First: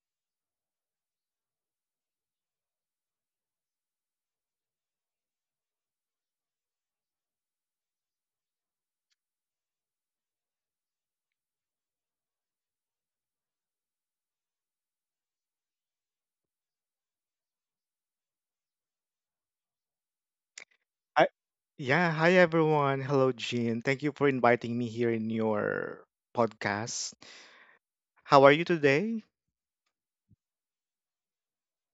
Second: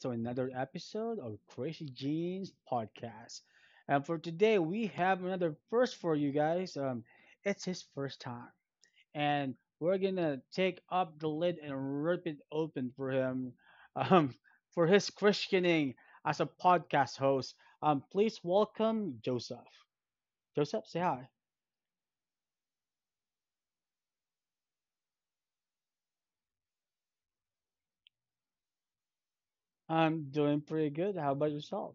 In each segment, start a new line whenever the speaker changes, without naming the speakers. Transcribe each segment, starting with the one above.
to another episode of Crazy Jeans Podcast. And for today, we have another first for you guys. It's his first time, and we're gonna take up the lid and rip it open for him, um, for his christening as a podcast host. Please welcome Joseph. Joseph, say hi.
I, yeah, hi everyone. Hello, Jean. Thank you for inviting me here in your podcast. How are you today?
I'm doing pretty good. How about yourself?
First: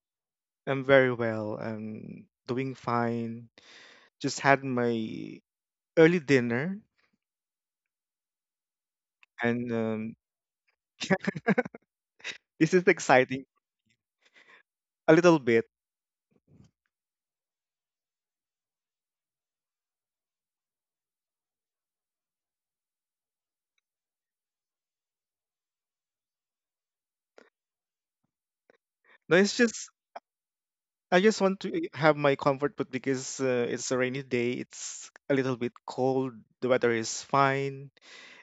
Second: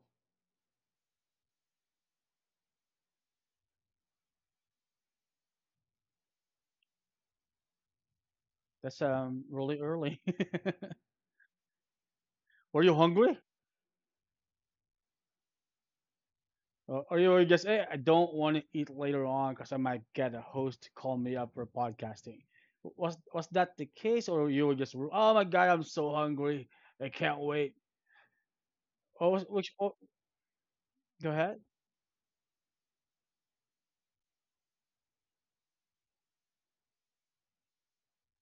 I'm very well. I'm doing fine. Just had my early dinner,
That's
and
really early.
this
Were
is
you hungry?
exciting a little bit.
Or you were just, hey, I don't want to eat later on because I might get a host to call me up for podcasting. Was that the case, or you were just, oh my god, I'm so hungry, I can't wait. Or
No,
was,
it's
which?
just
Oh,
I
go
just
ahead.
want to have my comfort put because it's a rainy day. It's a little bit cold. The weather is fine,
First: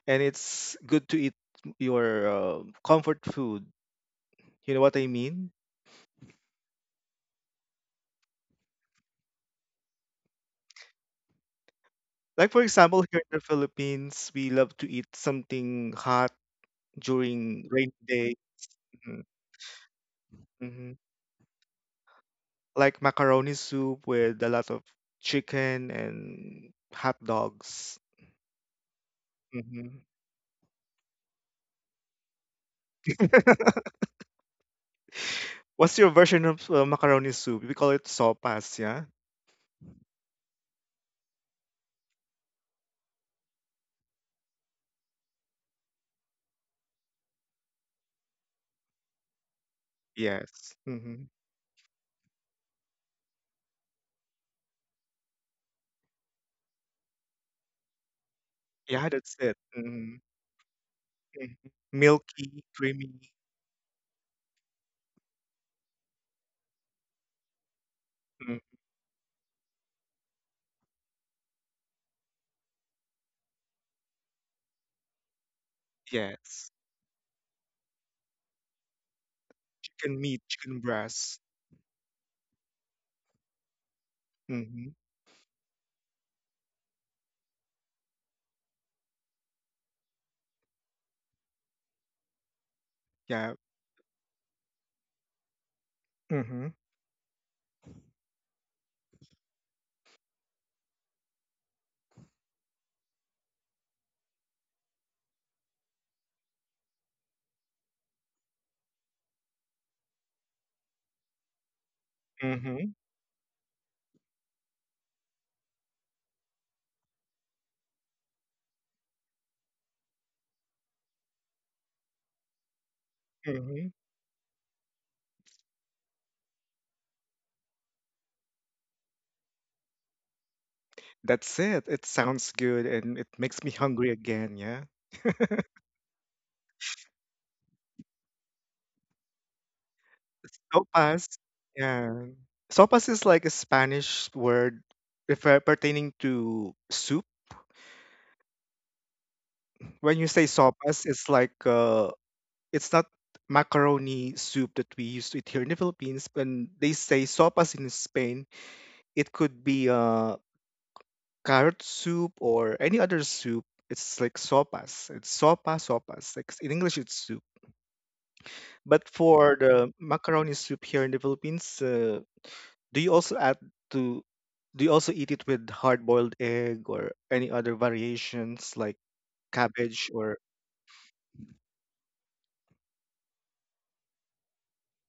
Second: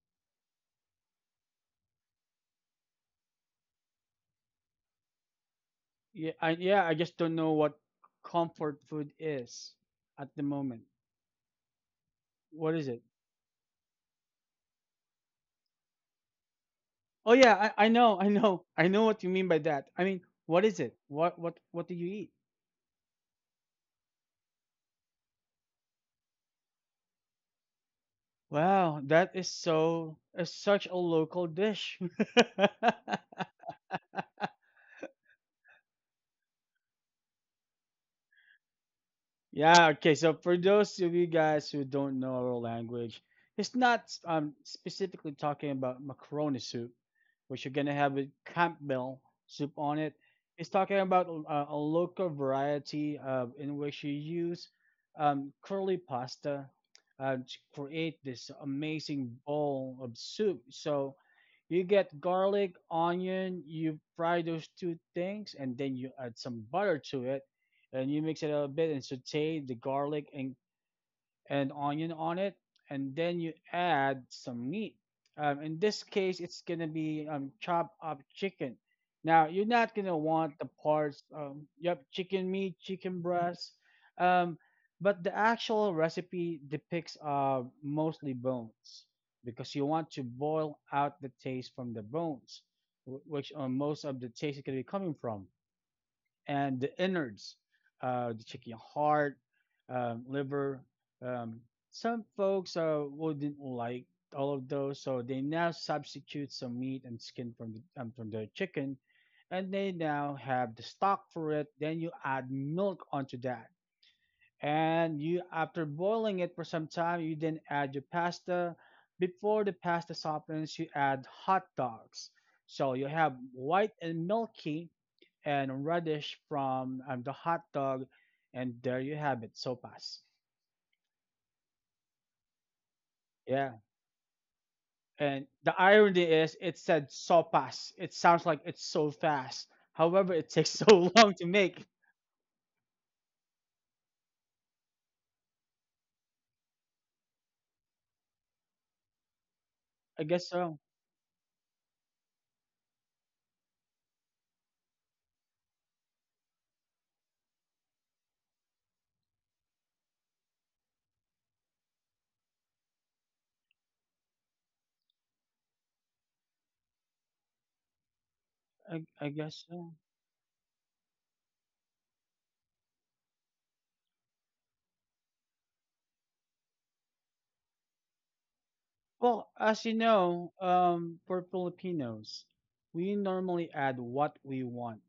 and it's good to eat your comfort food. You know what I mean?
Yeah, I just don't know what comfort food is at the moment.
Like for
What is it?
example, here in the Philippines, we love to eat something hot
Oh
during
yeah, I
rainy
know, I
day.
know, I know what
Mhm,
you mean by that. I mean, what is it?
mhm.
What do you eat?
Like macaroni soup with a lot of chicken and hot dogs.
Wow, that is
Hmm
such a local dish.
What's your version of macaroni soup? We call it sopas, yeah?
Yeah, okay. So for those of you guys who don't know our language, it's not specifically talking about macaroni soup, which you're gonna have with Campbell soup on it. It's
Yes.
talking
hmm
about a local variety of in which you use curly pasta to create this
Yeah, that's
amazing
it.
bowl
Hmm
of soup. So you get
Milky,
garlic,
creamy.
onion, you fry those two things, and then you add some butter to it and you mix it up a
Mm
bit and saute the garlic and onion on it and then you add some meat in this case it's
Yes.
going to be chopped up chicken now you're not going to
Chicken meat,
want the
chicken
parts
breast.
yep chicken meat chicken breast um,
Hmm
but the actual recipe depicts mostly bones because you want to boil out the taste from the bones wh- which
Yeah.
uh, most of the taste is going to be coming from
hmm
and the innards, the chicken heart, liver. Um, some folks wouldn't like all of those, so they now substitute some meat and skin from the chicken, and they now have the stock for it. Then you add
hmm
milk onto that, and you after boiling it for some time, you then add your pasta. Before the pasta softens, you add hot dogs. So you have
hmm
white and milky, and radish from the hot dog, and there you have it, sopas.
That's it. It sounds good and it makes me
Yeah,
hungry again, yeah.
and the irony is, it said sopas. It sounds like it's so fast. However, it takes so long
Sopas.
to make.
Yeah. Sopas is like a Spanish word refer pertaining to soup. When
I
you say
guess so.
sopas, it's like it's not macaroni soup that we used to eat here in the Philippines. When they say sopas in Spain, it could be carrot soup or any other soup. It's like sopas. It's sopa, sopas. Like in English, it's soup.
I,
But
I
for
guess so.
the macaroni soup here in the Philippines, do you also add to do you also eat it with hard-boiled egg or any other variations like
Well, as you
cabbage or
know, for Filipinos, we normally add what we want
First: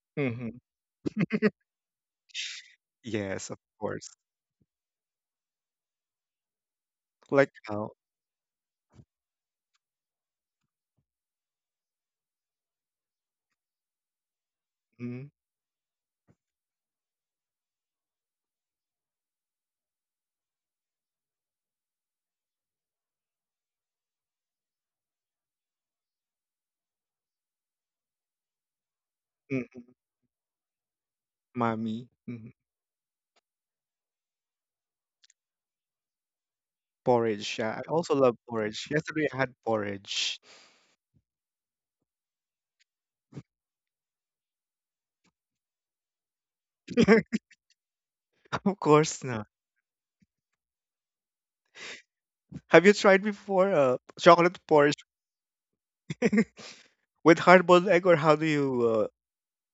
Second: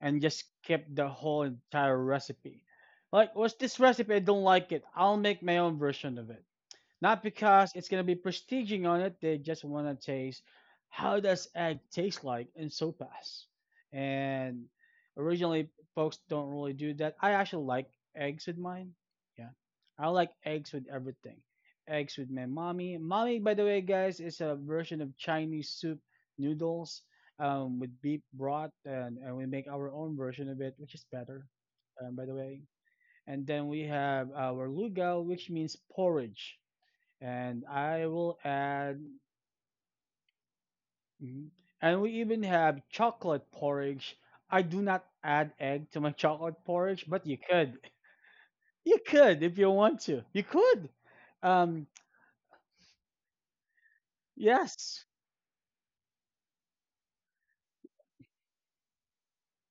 and just
Mhm.
skip the whole entire recipe. Like,
Yes,
what's
of
this
course.
recipe? I don't like it. I'll make my own version of it. Not
Like
because it's
how
gonna be prestiging on it. They just wanna taste how does egg taste like in sopas. And
mm,
originally, folks don't really do that. I actually like eggs with mine. Yeah, I like eggs with everything. Eggs with my mommy. Mommy, by the way, guys, is a version of Chinese soup noodles with beef broth, and we make
mhm,
our own version of it, which is better,
mommy
by the
mhm.
way. And then we have our lugal, which means porridge
Porridge.
and
Yeah, I
I
also love
will
porridge.
add,
Yesterday I had porridge.
mhm. And we even have chocolate porridge. I do not add egg to my chocolate porridge, but you could.
Of
You
course
could
not.
if you want to. You could. Um,
Have you tried before chocolate porridge
yes,
with hard-boiled egg or how do you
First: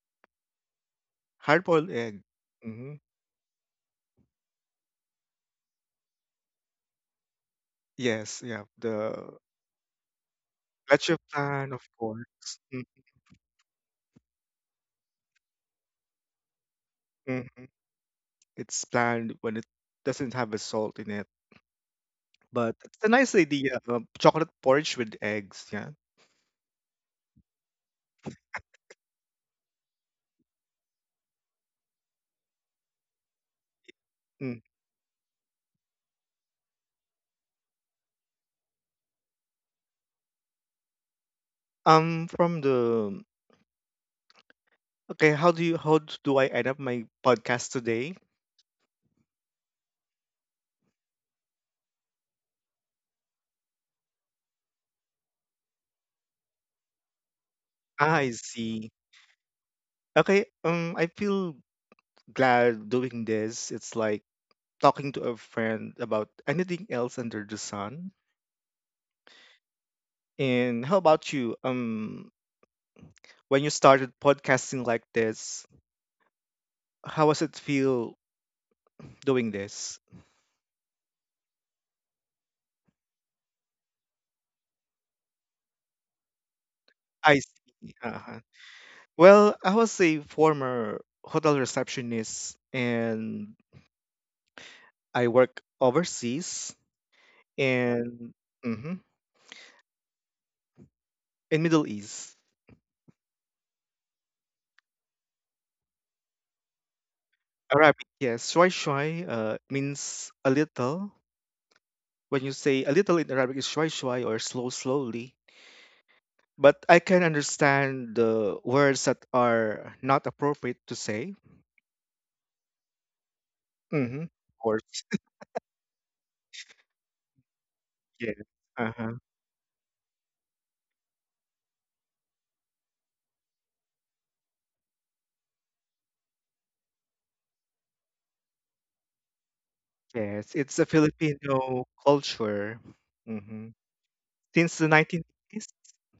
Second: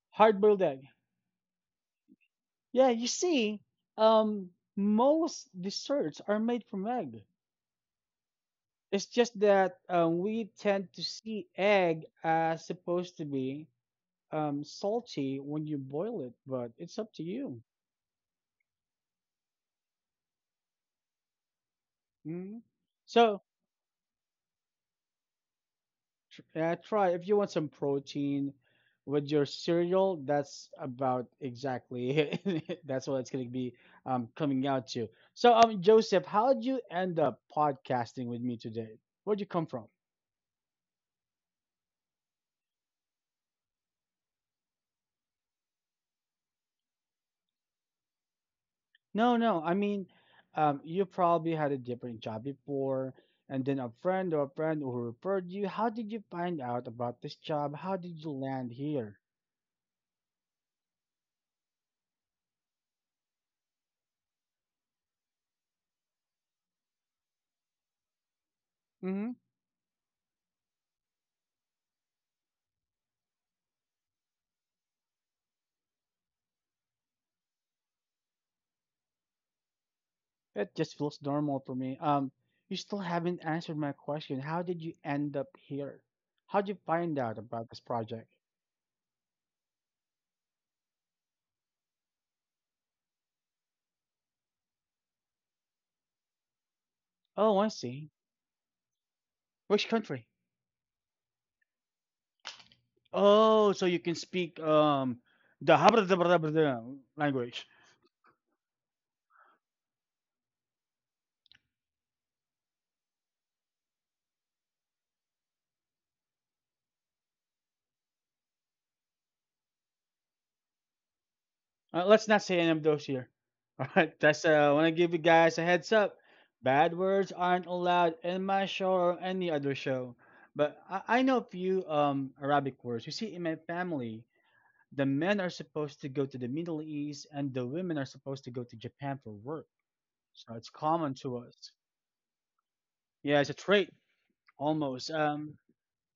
hard-boiled egg.
hard-boiled egg?
Yeah,
Hmm
you see, um, most desserts are made from egg.
Yes, yeah,
It's
the
just that we tend to
Gotcha
see
plan, of
egg
course.
as supposed to be salty when you boil it, but it's up to you.
Mhm. It's planned when it doesn't have a salt in it.
Mhm.
But it's a nice
So,
idea. Chocolate porridge with eggs. Yeah.
Yeah, try if you want some protein with your cereal. That's about exactly it. That's what it's going to be
Mm.
coming out to. So, Joseph, how did you end up podcasting with me today? Where'd you come from?
From the okay, how do you do I end up my podcast today?
No, no, I mean, you probably had a different job before, and then a friend or a friend who referred you. How did you find out about this job? How
Ah,
did you
I
land
see.
here?
Okay. I feel glad doing this. It's like talking to a friend about anything else under the sun. And how about you? When you started podcasting like this, how does it feel doing this.
It just feels normal for me. You still haven't answered my question. How did you end up here? How'd you find out
I
about this
see.
project?
Uh-huh. Well, I was a former hotel receptionist and I work overseas
Oh, I see.
and mhm,
Which country?
in Middle East.
Oh, so you can speak the language.
Arabic, yes. Shwai shwai means a little. When you say a little in Arabic, it's shwai shwai or slow slowly. But I can understand the words that are not appropriate to say.
Let's not say any of those here. All right,
Hmm
that's
Of
I want to
course,
give you guys a heads up. Bad words aren't allowed
yes.
in my show
Uh-huh.
or any other show. But I know a few Arabic words. You see, in my family, the men are supposed to go to the Middle East and the women are supposed to go to Japan for work.
Yes,
So it's
it's a
common to us.
Filipino culture.
Yeah, it's a
Mm-hmm.
trait
Since the
almost.
1980s,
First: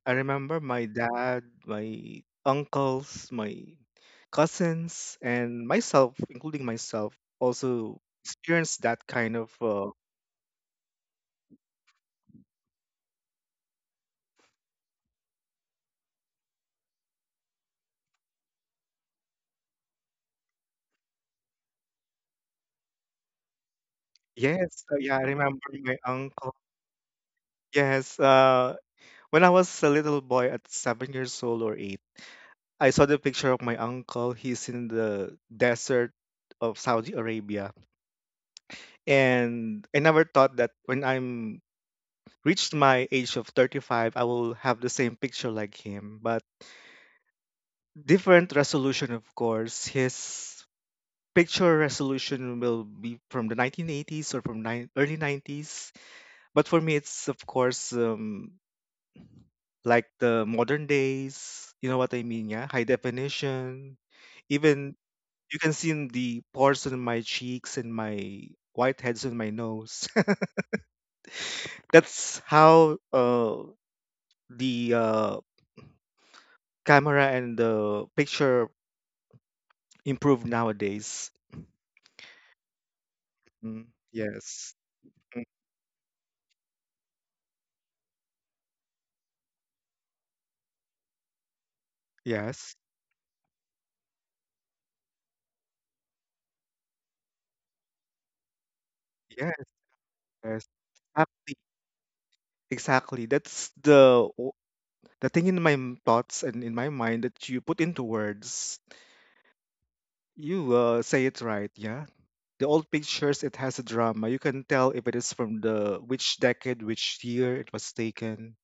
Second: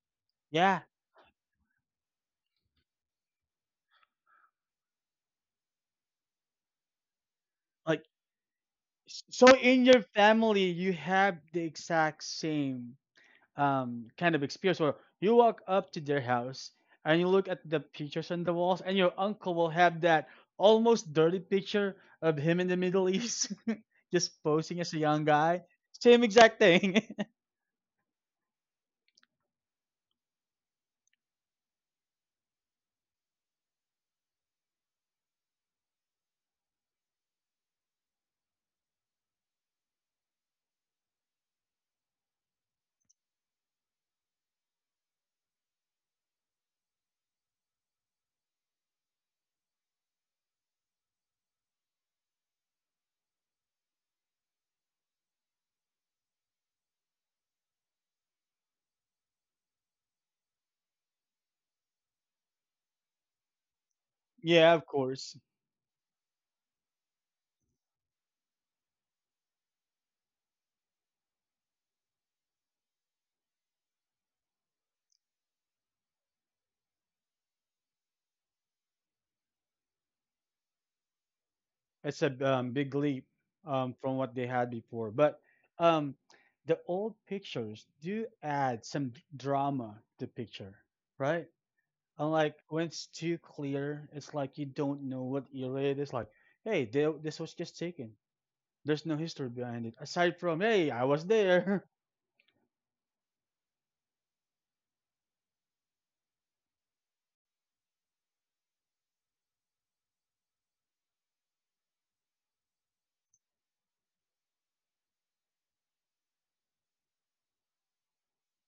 I remember
Yeah,
my dad, my uncles, my cousins, and myself, including myself, also
like
experienced that kind
so
of.
in your family you have the exact same kind of experience where you walk up to their house and you look at the pictures on the walls and your uncle will have that almost dirty picture of him in the Middle East just posing
Yes,
as a
yeah, I
young
remember
guy.
my
Same
uncle.
exact thing.
Yes, when I was a little boy at 7 years old or eight, I saw the picture of my uncle. He's in the desert of Saudi Arabia, and I never thought that when I'm reached my age of 35, I will have the same picture like him, but different resolution, of course. His picture resolution will be from the 1980s or from nine early 90s. But for me, it's, of course, like the modern days. You know what I mean? Yeah. High definition.
Yeah, of
Even
course.
you can see in the pores on my cheeks and my whiteheads on my nose. That's how the camera and the picture Improved nowadays.
It's a big leap
Mm,
from what they had
yes.
before. But
Mm,
um, the old pictures do add some drama to picture, right? Unlike
yes.
when it's too clear, it's like you don't know what era it is. Like, hey, they, this was just taken. There's no history behind it aside from
Yes.
hey, I was
Exactly.
there.
Exactly. The thing in thoughts and in my mind that you put into words. You say it right. Yeah. The old pictures, it has a drama. You can tell if it is from the which decade, which year it was taken.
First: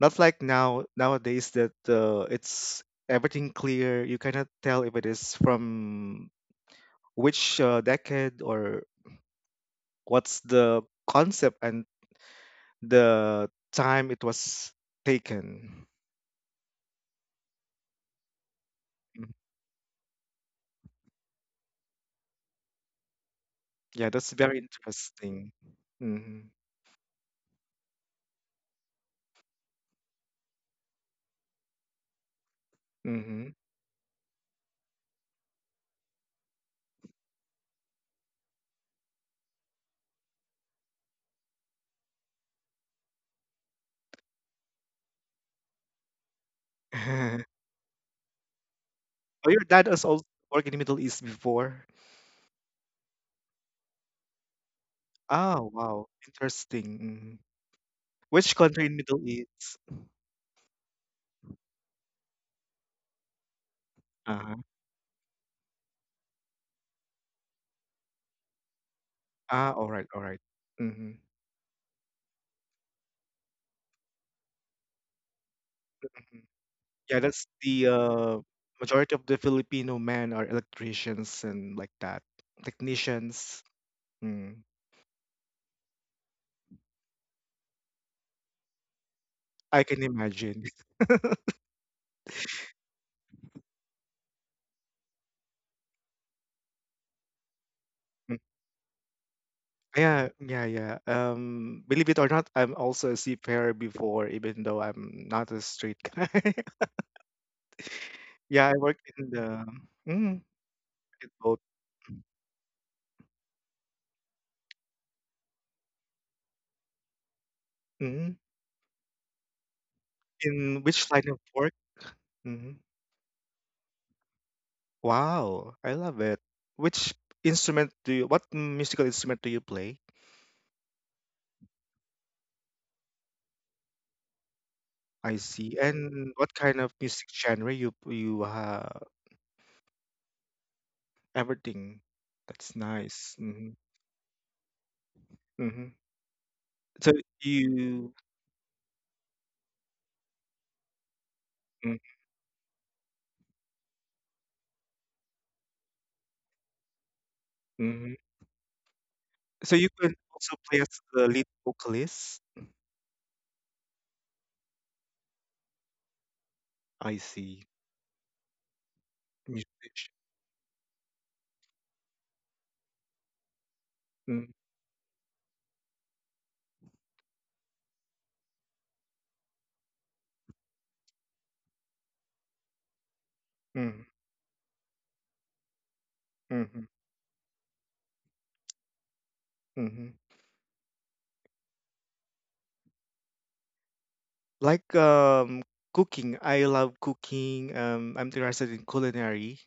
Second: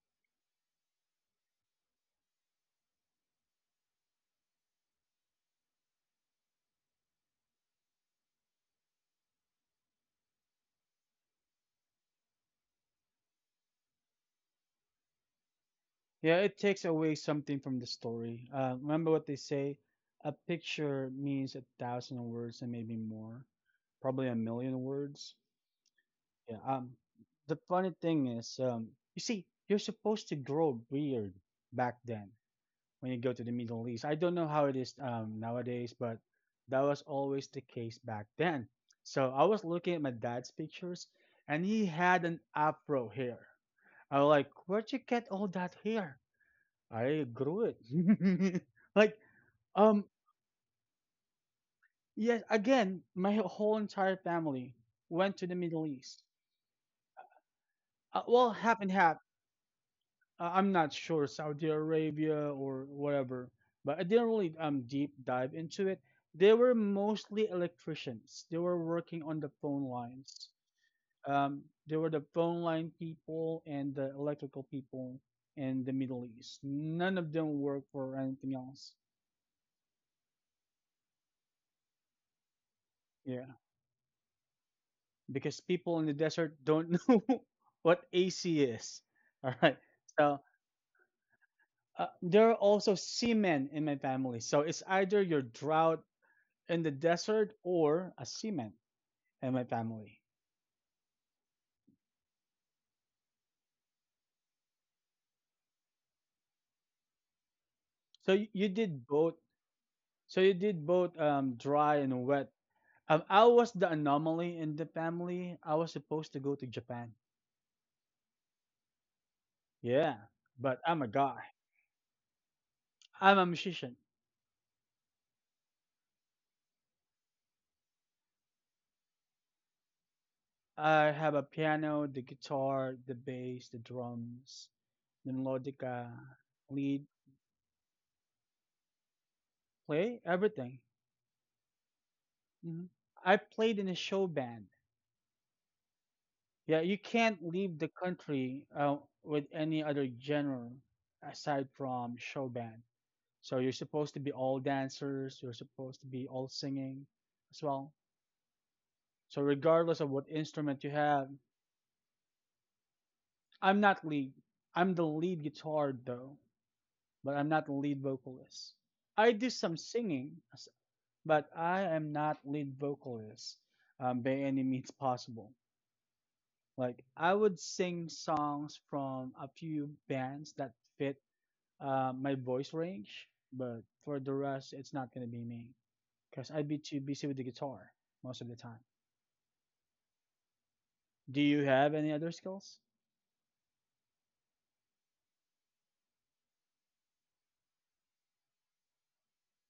Not like now nowadays that it's everything clear. You cannot tell if it is from which decade or what's the concept and the time it was taken.
Yeah, it takes away something from the story. Remember what
Mm.
they say: a picture means a thousand words and maybe more,
Yeah,
probably
that's
a
very
million words.
interesting. Mm-hmm.
Yeah. The funny thing is, you see, you're supposed to grow a beard back then when you go to the
Mm-hmm.
Middle East. I don't know how it is nowadays, but that was always the case back then. So I was looking at my dad's pictures, and he had an afro hair. I was like, "Where'd you get all that hair?" I
oh,
grew it. Like,
your dad
um,
has also worked in the Middle East before.
yes. Again, my whole entire family went to the
Oh,
Middle
wow.
East.
Interesting. Mhm.
Well,
Which
half
country
and
in
half.
Middle East?
I'm not sure Saudi Arabia or whatever, but I didn't really
Uh-huh.
deep dive into it. They were mostly electricians. They were working on the
Ah,
phone
all right, all right.
lines.
Mm-hmm.
They were the phone line people and the electrical people in the Middle East. None
Yeah,
of
that's
them work
the
for anything else.
majority of the Filipino men are electricians and like that,
Yeah,
technicians. Mm.
because people in the desert don't know what AC is. All right,
I can
so.
imagine.
There are also seamen in my family, so it's either your drought in the desert or a seaman and my family.
Yeah, yeah, yeah. Believe it or not, I'm also a seafarer before, even though I'm not a street guy.
So you
Yeah, I work
did both.
in the
So
mm,
you did both
in both.
dry and wet. I was the anomaly in the family. I was supposed to go to Japan.
Mm,
Yeah, but
in
I'm a
which line
guy.
of work? Hmm
I'm a musician.
Wow, I love it. Which instrument do you, what musical instrument do you play?
I have a piano, the guitar, the bass, the drums, the
I see.
melodica,
And what kind of
lead,
music genre you you
play, everything.
everything. That's
hmm I
nice. Mm-hmm.
played in a show band.
Mm-hmm.
Yeah, you
So
can't leave the
you
country with any other genre aside
mm,
from show band. So you're supposed to be all dancers, you're supposed to be all singing as well.
mm-hmm.
So
So you
regardless of
can
what
also
instrument
play
you
as
have,
the lead vocalist?
I'm not lead. I'm the lead guitar though,
I
but I'm not
see.
the lead vocalist. I do some
Musician.
singing, but I am not lead vocalist by
Mm-hmm.
any means possible. Like I would sing songs from a few bands that fit my voice range, but for the rest, it's not gonna be me because I'd be
Mm-hmm.
too busy with the guitar most of the time.
Mm-hmm.
Do you have any other skills?
Like cooking. I love cooking. I'm interested in culinary.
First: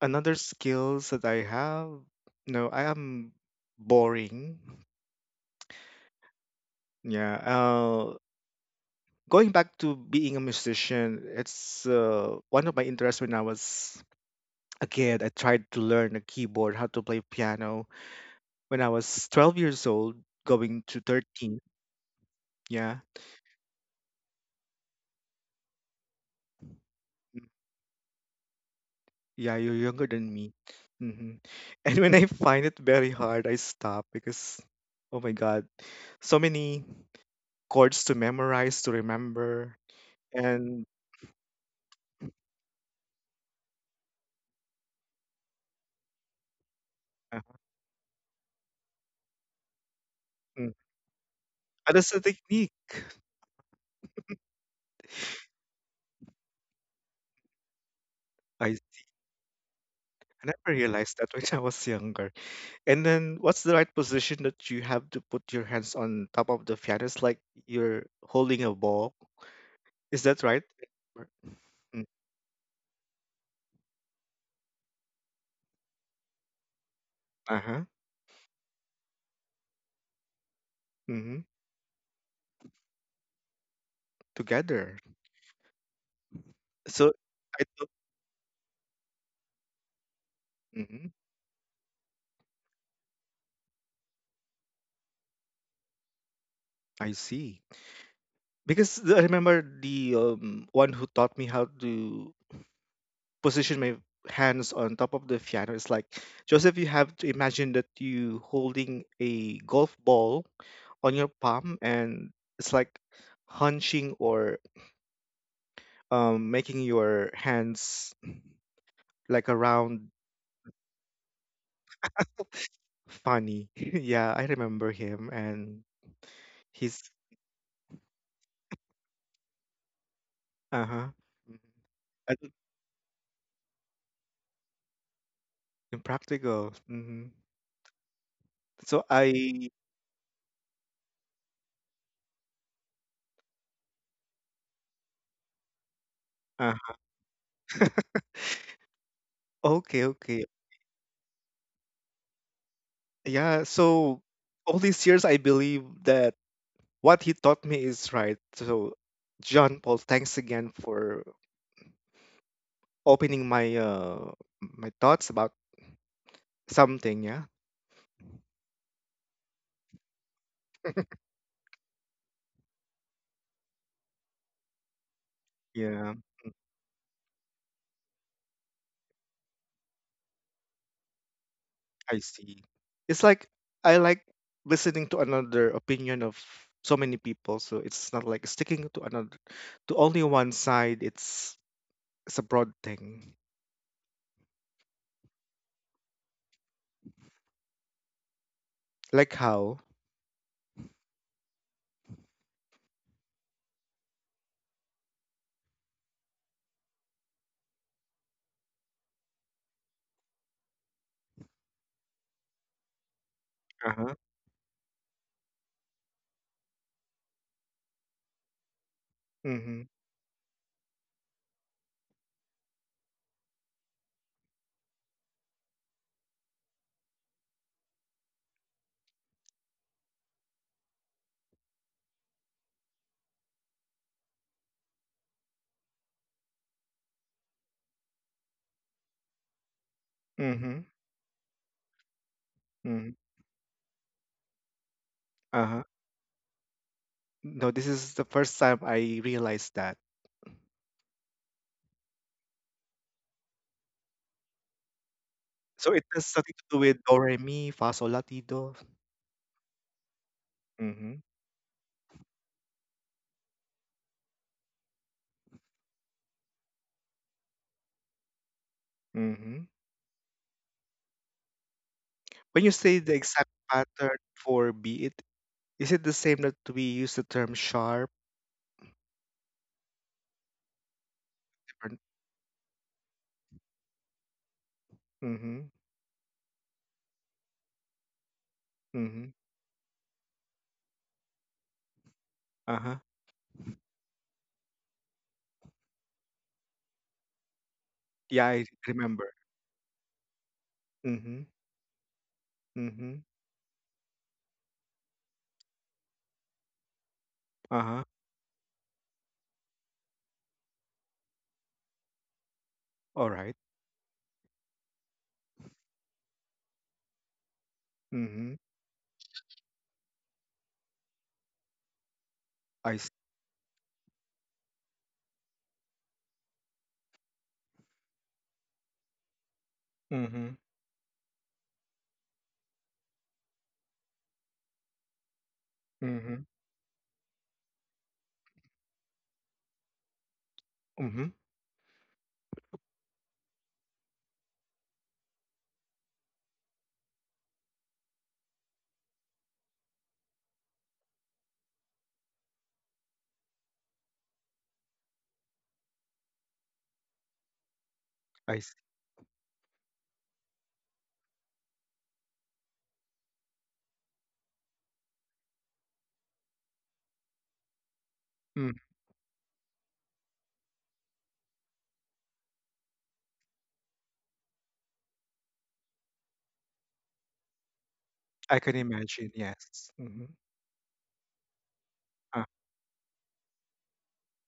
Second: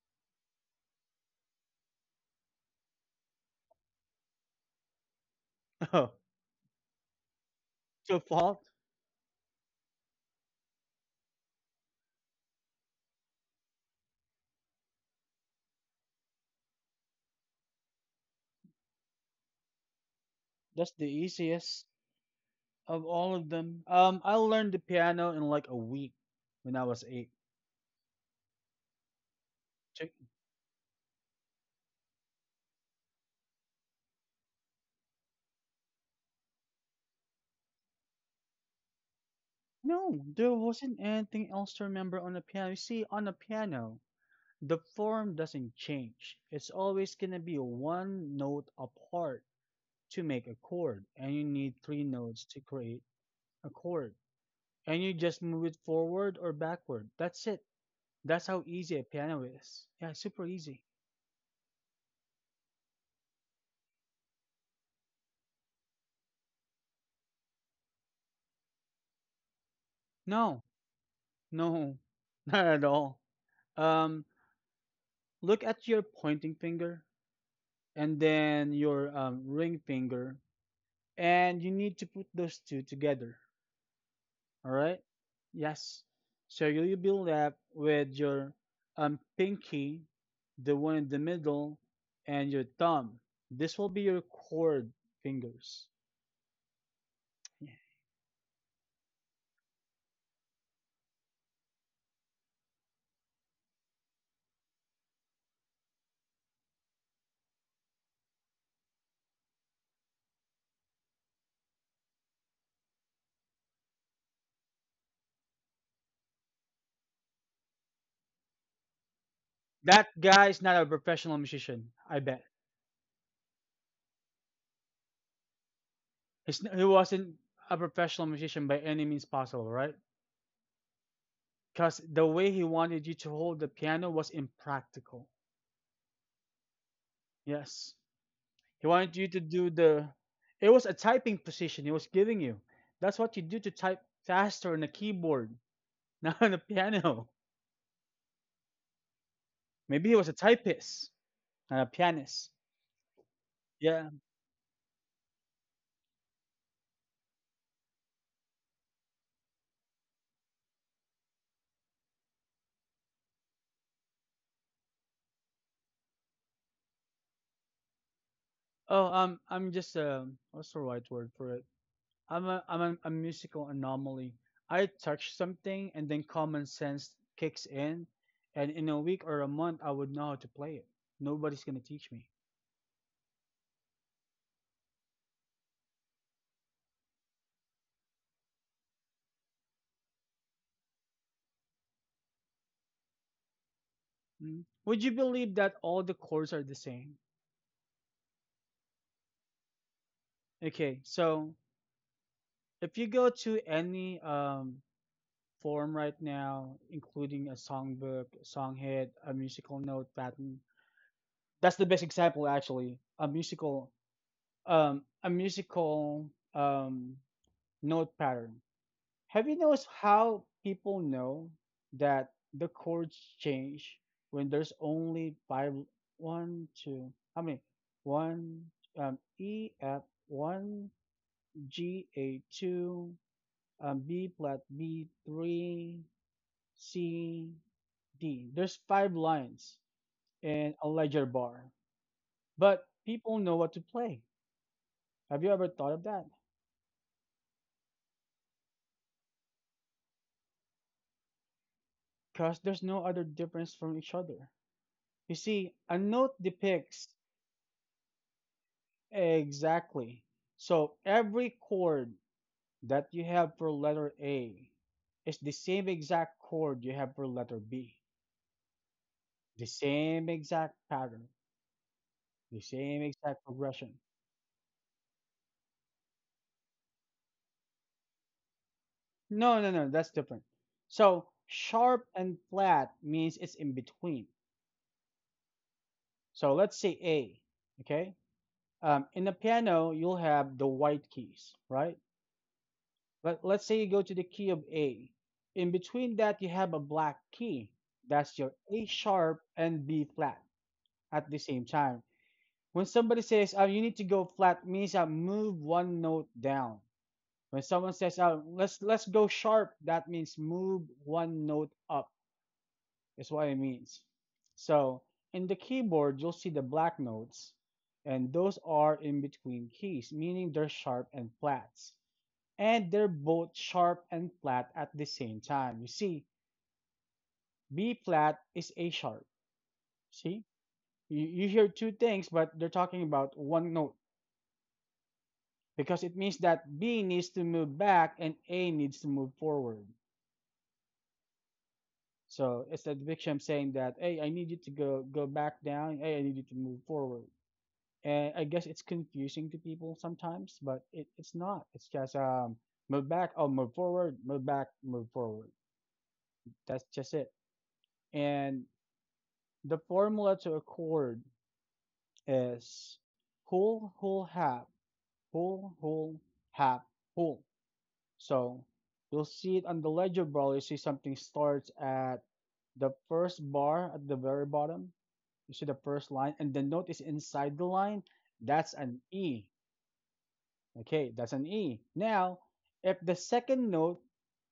Another skills that I have, no, I am boring.
Oh,
Yeah.
to fault.
Going back to being a musician, it's one of my interests when I was a kid. I tried to learn a keyboard, how to play piano. When I was 12 years old, going
That's
to
the
13.
easiest
Yeah,
of all of them. I learned the piano in like a week when I was eight.
yeah, you're younger
Check-
than me. Hmm And when I find it very hard, I stop because, oh my God, so many chords to memorize, to remember.
No, there
And
wasn't anything else to remember on the piano. You see, on the piano, the form doesn't change. It's always
uh,
gonna be one note apart to make a
mm,
chord, and you need three
that's a
notes to
technique.
create a chord and you just move it forward or backward. That's it. That's how
I
easy a piano is. Yeah,
I
super
never
easy.
realized that when I was younger. And then, what's the right position that you have to put your hands on top of the piano? It's like you're holding a ball. Is that right?
No,
Or-
no,
Mm,
not at all. Um, Look at your pointing finger
Uh-huh.
and then your ring finger,
Mm-hmm.
and you need to put those two together. All
Together.
right? Yes. So you'll
So
be left
I thought,
with your pinky, the one in
mhm,
the middle, and your thumb. This will be your chord fingers.
I see.
Yeah.
Because I remember the one who taught me how to position my hands on top of the piano is like, Joseph, you have to imagine that you holding a golf ball on your palm and it's like hunching or making your hands like around
That guy is not a professional musician. I bet
funny. yeah, I remember him and
he's, he
he's
wasn't a professional musician by any means possible, right?
uh-huh. Mhm.
Because the way he wanted you to hold the piano was impractical.
Impractical. Mm-hmm.
Yes, he
So
wanted you to
I
do the. It was a typing position he was giving you. That's what you do to type faster on a keyboard, not on a
uh,
piano.
okay,
Maybe he was a
okay.
typist, not a pianist.
Yeah,
Yeah.
so all these years I believe that what he taught me is right. So John Paul, thanks again for opening my my thoughts about something, yeah.
Oh, I'm just what's the right word for it? I'm a musical anomaly. I touch something and
Yeah,
then common sense kicks in, and in a week or a month I would know how to play it. Nobody's gonna teach
I
me.
see. It's like I like listening to another opinion of so many people, so it's not like sticking to another to only one side. It's a broad thing.
Mm. Would you believe that all the chords are the same?
Like how?
Okay, so if you go to any form right now, including a songbook, song hit, a musical note pattern, that's the best example actually.
Uh-huh.
A musical um note pattern. Have you
Mm-hmm.
noticed how people know that the chords change when there's only five, one, two, how many? One, E, F, one, G, A, two, B flat, B, three, C, D. There's five lines
Mm-hmm.
in a ledger bar, but
Mm-hmm.
people know what to play. Have you ever
Uh-huh.
thought of that?
No, this is the first time I realized that.
Because there's no other difference from each other. You see,
So
a
it has
note
something to do with
depicts.
do, re, mi, fa, sol, la, ti, do.
Exactly. So
Hmm
every chord that you have for letter A is the same exact chord you have for letter B.
hmm
The same exact pattern,
When
the
you say
same
the
exact
exact
progression.
pattern for beat, is it the same that we use the term sharp?
No, no, no, that's different. So
Different.
sharp and flat means it's in between.
Mm-hmm.
So let's say A, okay? In
Mm-hmm.
the piano, you'll have the white keys, right?
Uh-huh.
Let's say you go to the key of A. In between that, you have a black key. That's
Yeah,
your
I
A
remember.
sharp and B flat at the
Mm-hmm.
same time. When
Mm-hmm.
somebody says, oh, you need to go flat, means I move one note down. When someone
Uh-huh.
says, oh, let's go sharp, that means move one note up,
All
is what
right.
it means. So in the keyboard, you'll see the black notes, and
Mm-hmm.
those are in between keys, meaning they're sharp and flats and
I see.
they're both sharp and flat at the same time. You see, B flat is A sharp. See,
Mm-hmm.
you hear two things, but they're talking about one note because it means
Mm-hmm.
that B needs to move back and A needs to move forward.
Mm-hmm.
So it's the victim saying that, hey, I need you to go go back down. Hey, I need you to move forward. And I guess it's confusing to people sometimes, but it's not. It's just move back, oh, move forward, move back, move forward. That's just it.
I
And
see.
the formula to a chord is whole, whole, half, whole, whole, half, whole. So
Mm.
you'll see it on the legible. You see something starts at the first bar at the very bottom. You see the first line, and the note is inside the line.
I
That's
can
an
imagine.
E.
Yes. Mm-hmm.
Okay, that's an E. Now,
Uh,
if the second note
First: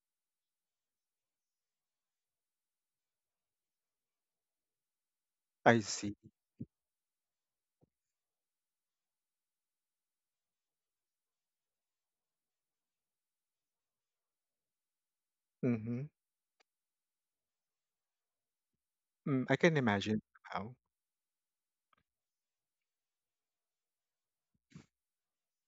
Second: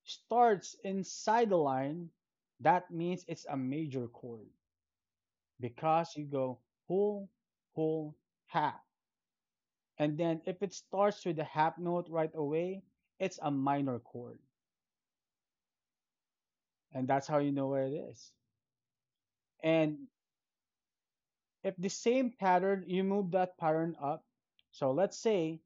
starts inside the line, that means it's a major chord,
I see.
because you go whole, whole, half. And then if it starts with the half note right away, it's a minor chord.
Mm-hmm.
And that's how you know what it is.
Mm, I can
And
imagine how.
if the same pattern, you move that pattern up. So let's say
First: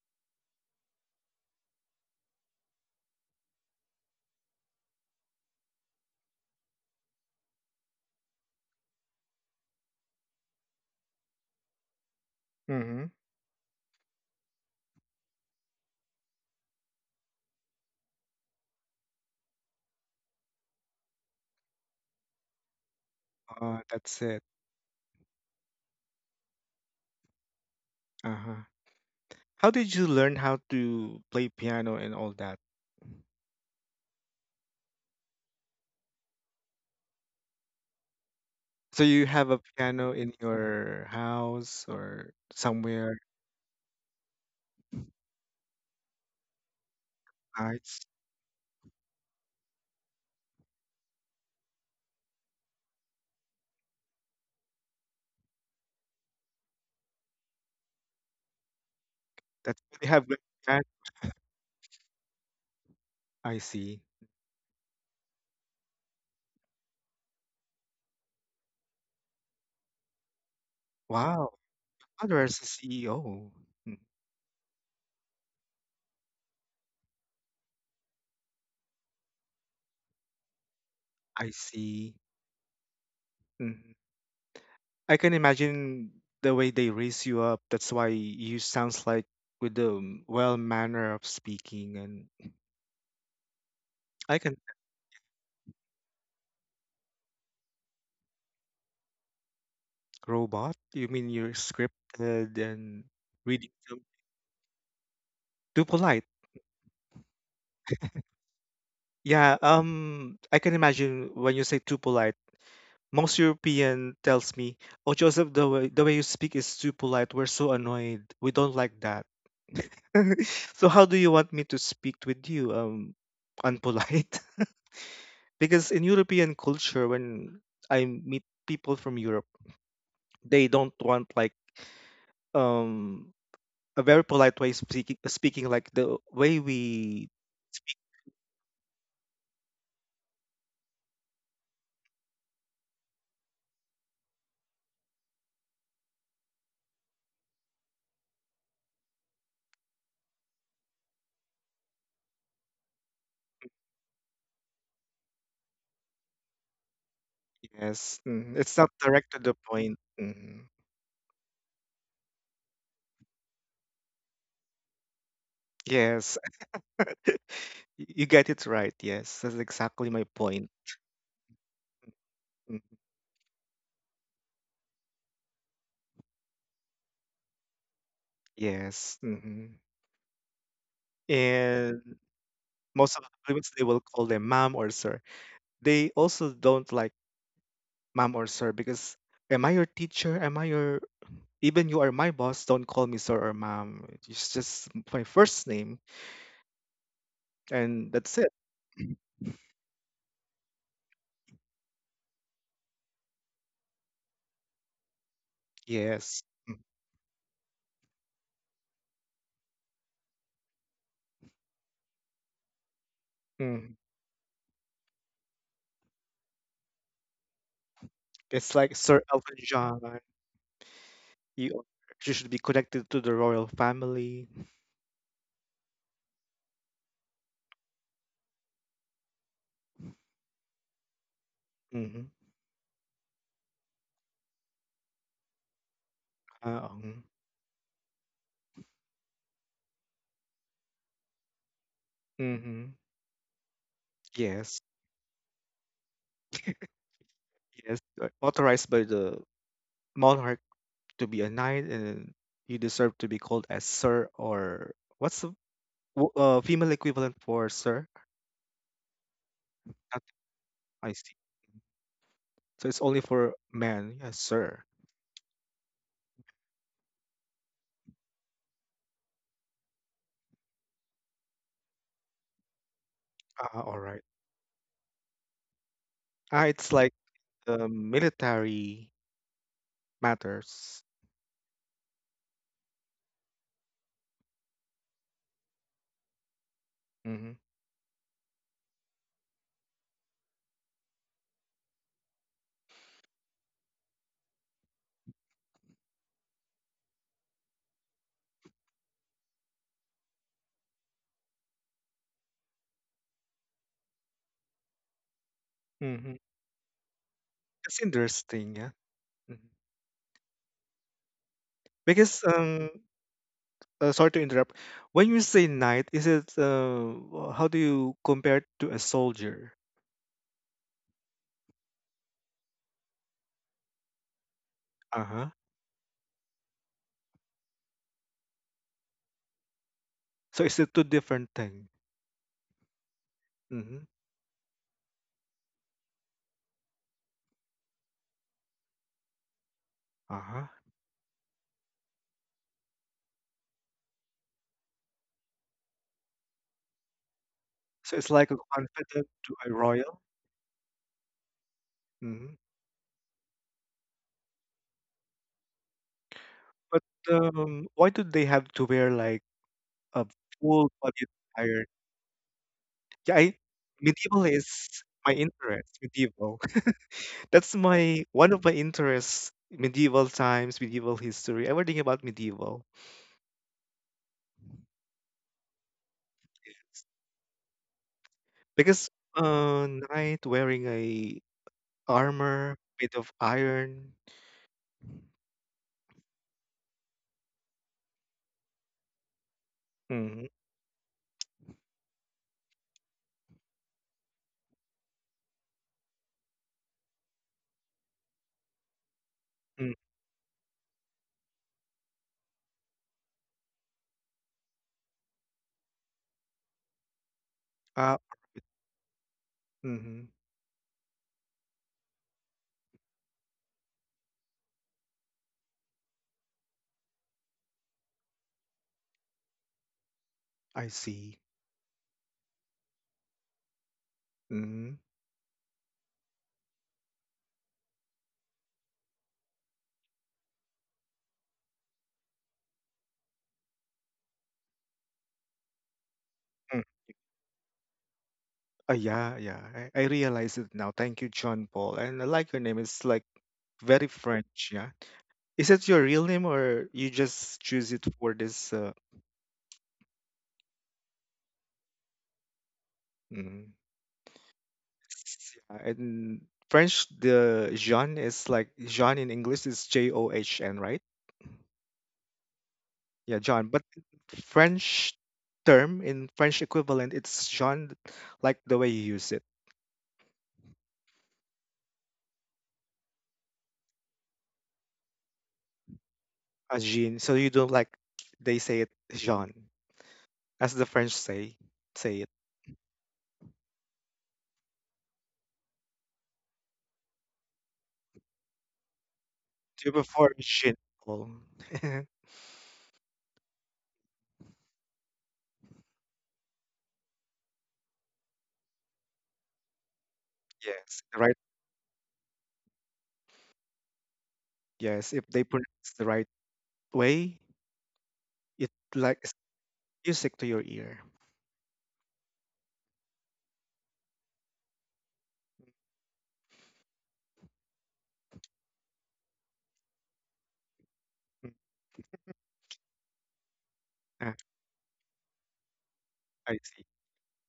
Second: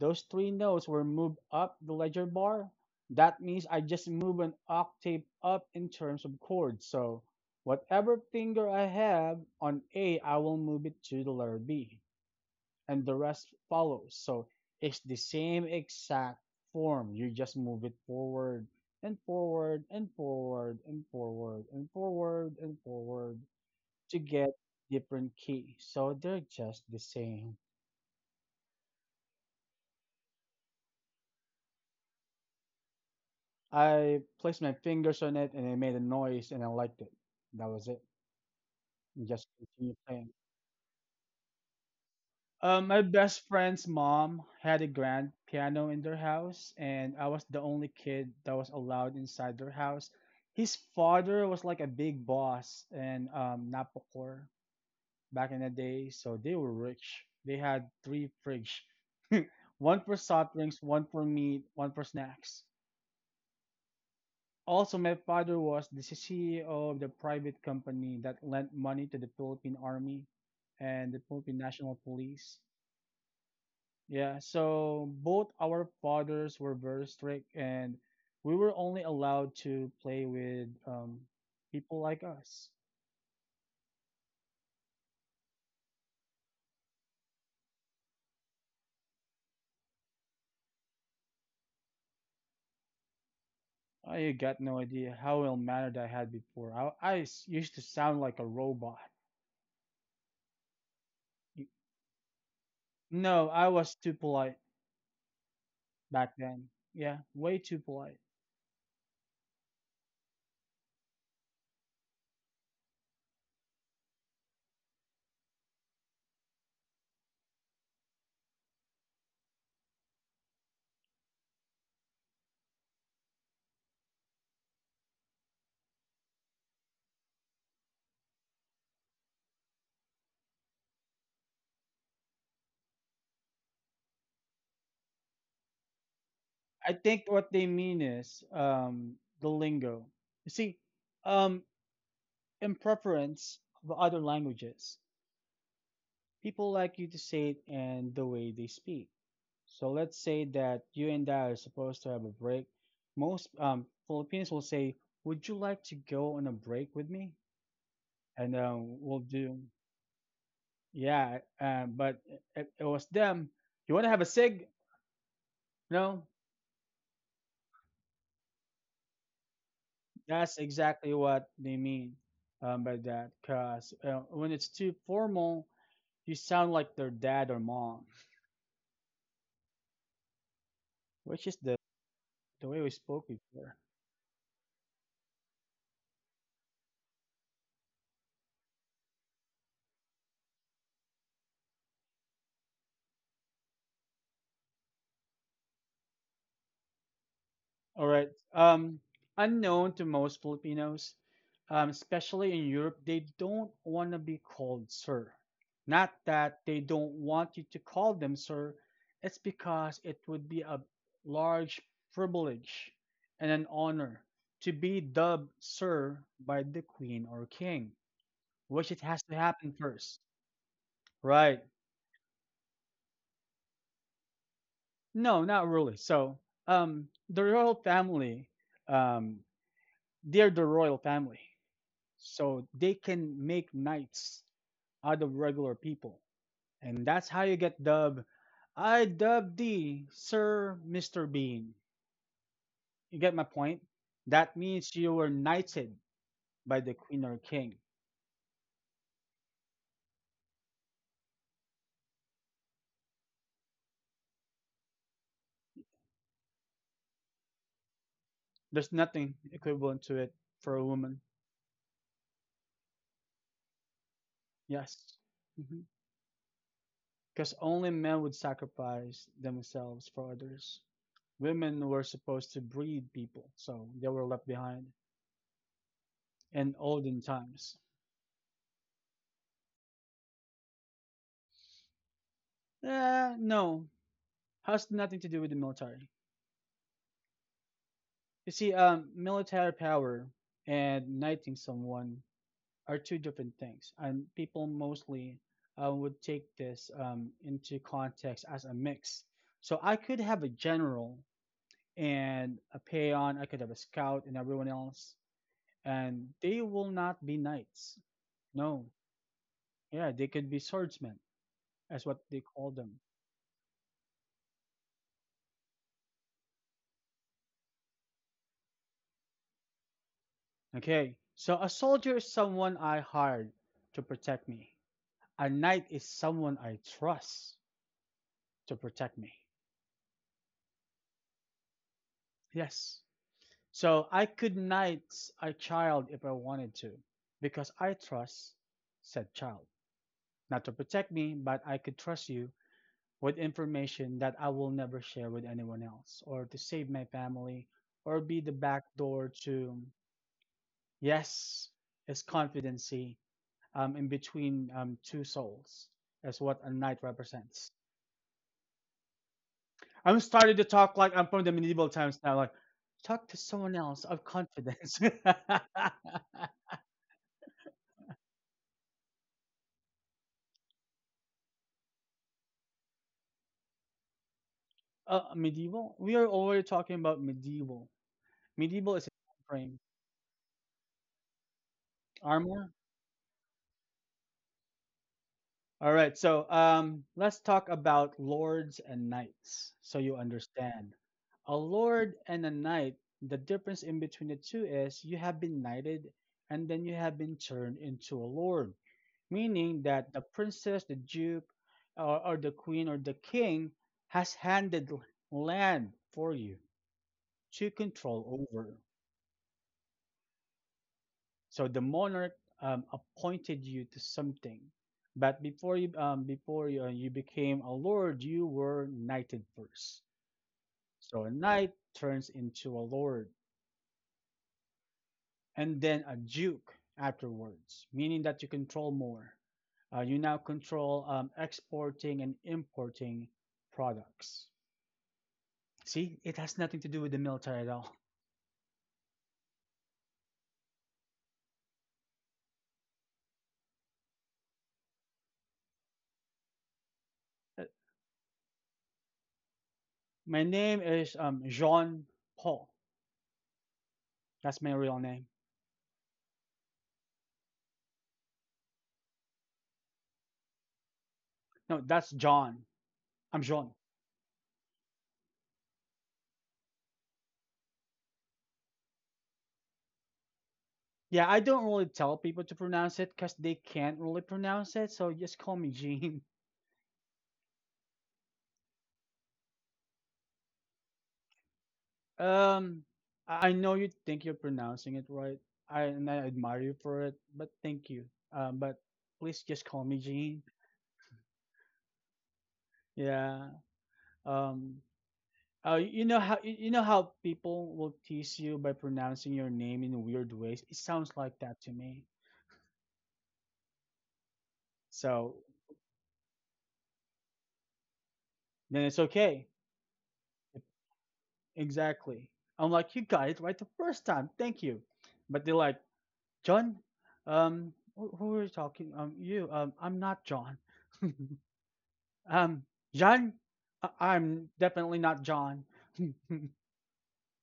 those three notes were moved up the ledger bar. That means I just move an octave up in terms of chords. So whatever finger I have on A, I will move it to the letter B, and
Mm-hmm.
the rest follows. So it's the same exact form. You just move it forward and forward and forward and forward and forward and forward to
That's it.
get different keys. So they're just the same.
Uh-huh. How did you learn how to play piano and all that?
I placed my fingers on it and it made a noise and I liked it. That was it.
So
And
you
just
have a
continue
piano
playing.
in your house or
My
somewhere
best friend's mom had a grand piano in their house, and I was the only
nice
kid that was allowed inside their house. His father was like a big boss and Napocor back in the day, so they were rich. They had three fridge,
that
one
you
for
have like
soft drinks,
that?
one for meat, one for snacks.
I see.
Also, my father was the CEO of the private company that lent money to the Philippine Army and the
Wow.
Philippine National
Father
Police.
is a CEO. Mm,
Yeah, so both our fathers were very strict, and we were only allowed to play with
I
people
see.
like us.
Mhm. I can imagine the way they raise you up. That's why you sounds like with the well manner of speaking and
I
I can
got no idea how ill mannered I had before. Used to sound like a robot.
robot. You mean you're
Y-
scripted and
No, I
reading
was
them
too polite
too polite.
back then. Yeah, way too polite.
Yeah, I can imagine when you say too polite. Most European tells me, "Oh, Joseph, the way you speak is too polite. We're so annoyed. We don't like that." So how do you want me to speak with you? Unpolite? Because in European culture, when I meet people from Europe, they don't want like um a very polite way speaking speaking like the way
I think
we
what they mean is the lingo. You see, um, in preference of other languages, people like you to say it and the way they speak. So let's say that you and I are supposed to have a break. Most Filipinos will say, "Would you like to go on a break with me?"
yes,
And
mhm, It's not
we'll
direct to the
do,
point. Mhm.
yeah. But it was them. You want to have a cig? No,
Yes. Y- You get it right. Yes, that's exactly my
that's
point.
exactly what they mean
Mm,
by that. Cause when it's too formal, you sound like their dad or mom,
Yes. hmm
which is the
And
the way we
most of
spoke
the Filipinos,
before.
they will call them ma'am or sir. They also don't like ma'am or sir because am I your teacher? Am I your even you are my boss? Don't call me sir or ma'am. It's just my first name,
All
and
right.
that's it.
Um, unknown to most Filipinos, especially in Europe, they don't want to be called sir. Not
Yes.
that they don't want you to call them sir, it's because it would be a large privilege and an
Mm.
honor to be dubbed sir by the queen or king,
It's
which
like
it
Sir
has to
Elton
happen first.
John.
Right.
You, you should be connected to the royal family.
No, not really. So, the royal family, um, they're the royal family,
Mm-hmm.
so they can make knights out of regular people, and
Mm-hmm.
that's how you get dubbed. I dub thee Sir Mr. Bean.
Mm-hmm.
You get my point, that
Yes.
means you were knighted by the queen or king.
Yes, authorized by the monarch to be a knight, and you deserve to be called as sir or what's the female equivalent for sir?
There's nothing equivalent to
Not-
it for a
I
woman.
see. So it's only for men. Yes, sir.
Yes, because mm-hmm, only men would sacrifice themselves for others. Women were supposed to breed people
Ah,
so
all
they
right.
were left behind
Ah,
in
it's like
olden times.
the military matters.
No, has nothing to do with the military.
Mm-hmm.
You see, military power and knighting someone are two different things, and people mostly would take this into context as a mix. So I could have a general and a peon, I could have a scout and everyone else, and
Mm-hmm.
they will not be knights.
It's interesting,
No,
yeah. Mhm.
yeah, they could be swordsmen. That's what
Because
they call them.
sorry to interrupt. When you say knight, is it how do you compare it to a soldier?
Okay, so a soldier is someone I hired to protect me.
Uh huh.
A knight is someone I trust to protect me.
So is it two different things?
Yes.
Mhm.
So I could knight a child if I wanted to, because I trust said child. Not
Uh-huh.
to protect me, but I could trust you with information that I will never share with anyone else, or to save my family,
So
or
it's
be
like
the
a
back
confidant
door
to a
to,
royal.
yes, is
Mhm.
confidency in between two souls, is what a knight
But,
represents.
why do they have to wear, like,
I'm
a
starting to
full
talk like
body
I'm from the
attire?
medieval times now. Like, talk
Yeah,
to
I
someone else of
medieval
confidence.
is my interest, medieval. That's my one of my interests, medieval times, medieval history, everything about medieval.
Medieval? We are already talking about medieval. Medieval is
Because
a time frame.
knight wearing a
Armor?
armor made of iron
All right. So let's talk about lords and knights so you
Mhm.
understand. A lord and a knight, the difference in between the two is you have been knighted and then you have been turned into a lord, meaning
Mm,
that the princess, the duke, or the queen or the king has handed land for you to
ah
control over.
Mhm.
So the monarch appointed you to something, but before you you became a lord, you were knighted first.
I
So a
see.
knight turns into a lord,
Mhm.
and then a duke afterwards, meaning that you control more. You now control exporting and importing products. See, it has nothing to do with the military at all.
Yeah, yeah. I realize it now. Thank you, John Paul. And I like your name. It's like very French, yeah. Is it your real name or you just
Uh,
choose it for this
My name is Jean Paul.
mm,
That's my real name.
yeah, in French the Jean is like Jean in English is John, right?
No, that's John.
Yeah,
I'm
John.
Jean.
But French term in French equivalent, it's Jean like the way you use it.
Yeah, I don't really tell people to pronounce it because they can't really pronounce it. So just call me Jean.
As Jean. So you don't like they say it Jean, as the French say it.
Um, I know you think you're pronouncing it right. I admire you for it, but thank you. But please just call
Do
me
before
Jean.
shin roll.
Yeah. Um, oh, you know how people will tease you by pronouncing your name in weird ways? It
Yes,
sounds
the right.
like that to me.
Yes, if
So
they pronounce the right way, it
then it's
like it's
okay.
music to your ear.
Exactly. I'm like, you got it right the first time. Thank you. But they're like, John, who are you talking? I'm not John.
Mm,
um, John,
ah,
I'm definitely not John.
I see.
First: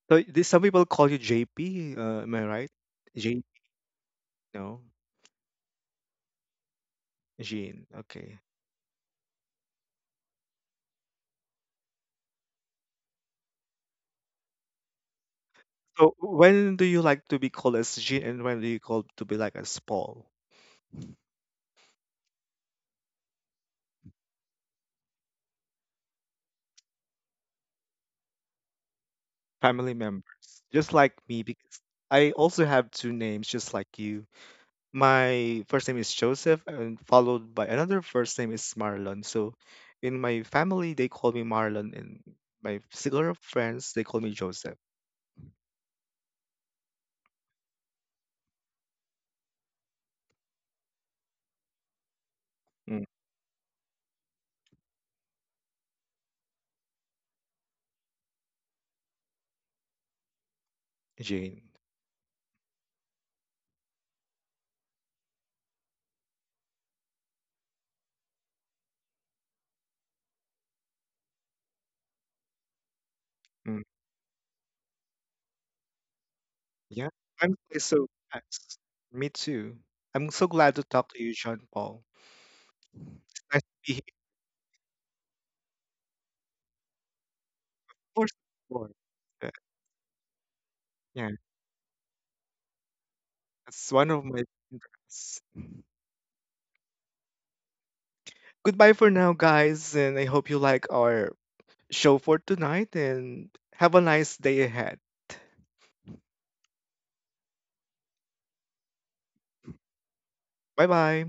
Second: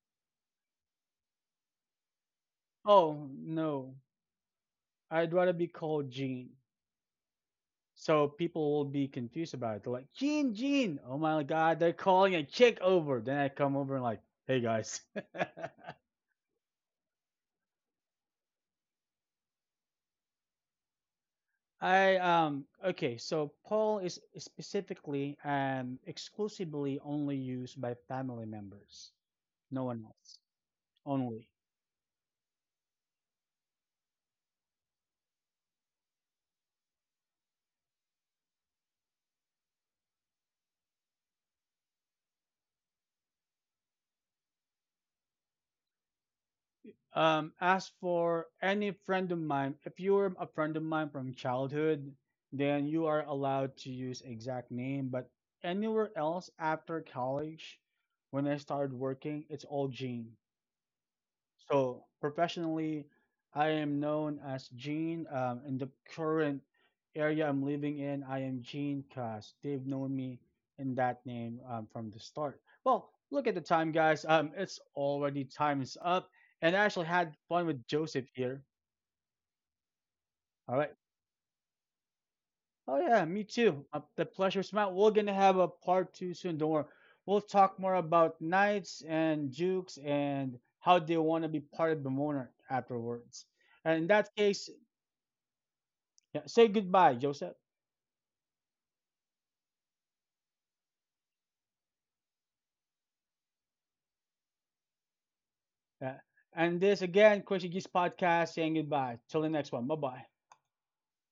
So this, some people call you JP. Am I right?
Oh
Jean?
no,
No,
I'd rather be called Gene.
Jean.
So
Okay.
people will be confused about it. They're like, Gene, Gene, oh my god, they're calling a chick over. Then I come over and like, hey guys.
So when do you like to be called as Jean, and when do you call to be like as Paul?
I okay, so Paul is specifically and exclusively only used by family members. No
Family
one else.
members, just like me,
Only.
because I also have two names, just like you. My first name is Joseph, and followed by another first name is Marlon. So, in my family, they call me Marlon, and my circle of friends, they call me Joseph.
As for any friend of mine, if you're a friend of mine from childhood, then
Mm,
you are allowed to use exact name. But anywhere else after college, when I started working, it's all Gene.
Jane.
So professionally, I am known as Gene. In the current area I'm living in, I am Gene Cast. They've known me in that name from the start. Well, look at the
Mm,
time, guys. It's already time is up, and I actually
yeah,
had
I'm
fun
really
with
so.
Joseph here.
Me too. I'm so
All
glad to
right.
talk to you, John Paul.
Oh yeah, me
Nice to
too.
be here.
The pleasure's mine. We're gonna have a part two soon. Don't worry. We'll talk more
Of course,
about
of course.
knights and
Uh,
dukes and how they
Yeah,
want to be part of the monarch afterwards.
that's
And in
one of
that
my
case,
interests.
yeah, say goodbye, Joseph.
Goodbye for now, guys, and I hope you like our show for tonight and have a nice day ahead.
Yeah. And this again, Crazy Geeks Podcast saying goodbye. Till the next one. Bye bye.
Bye bye.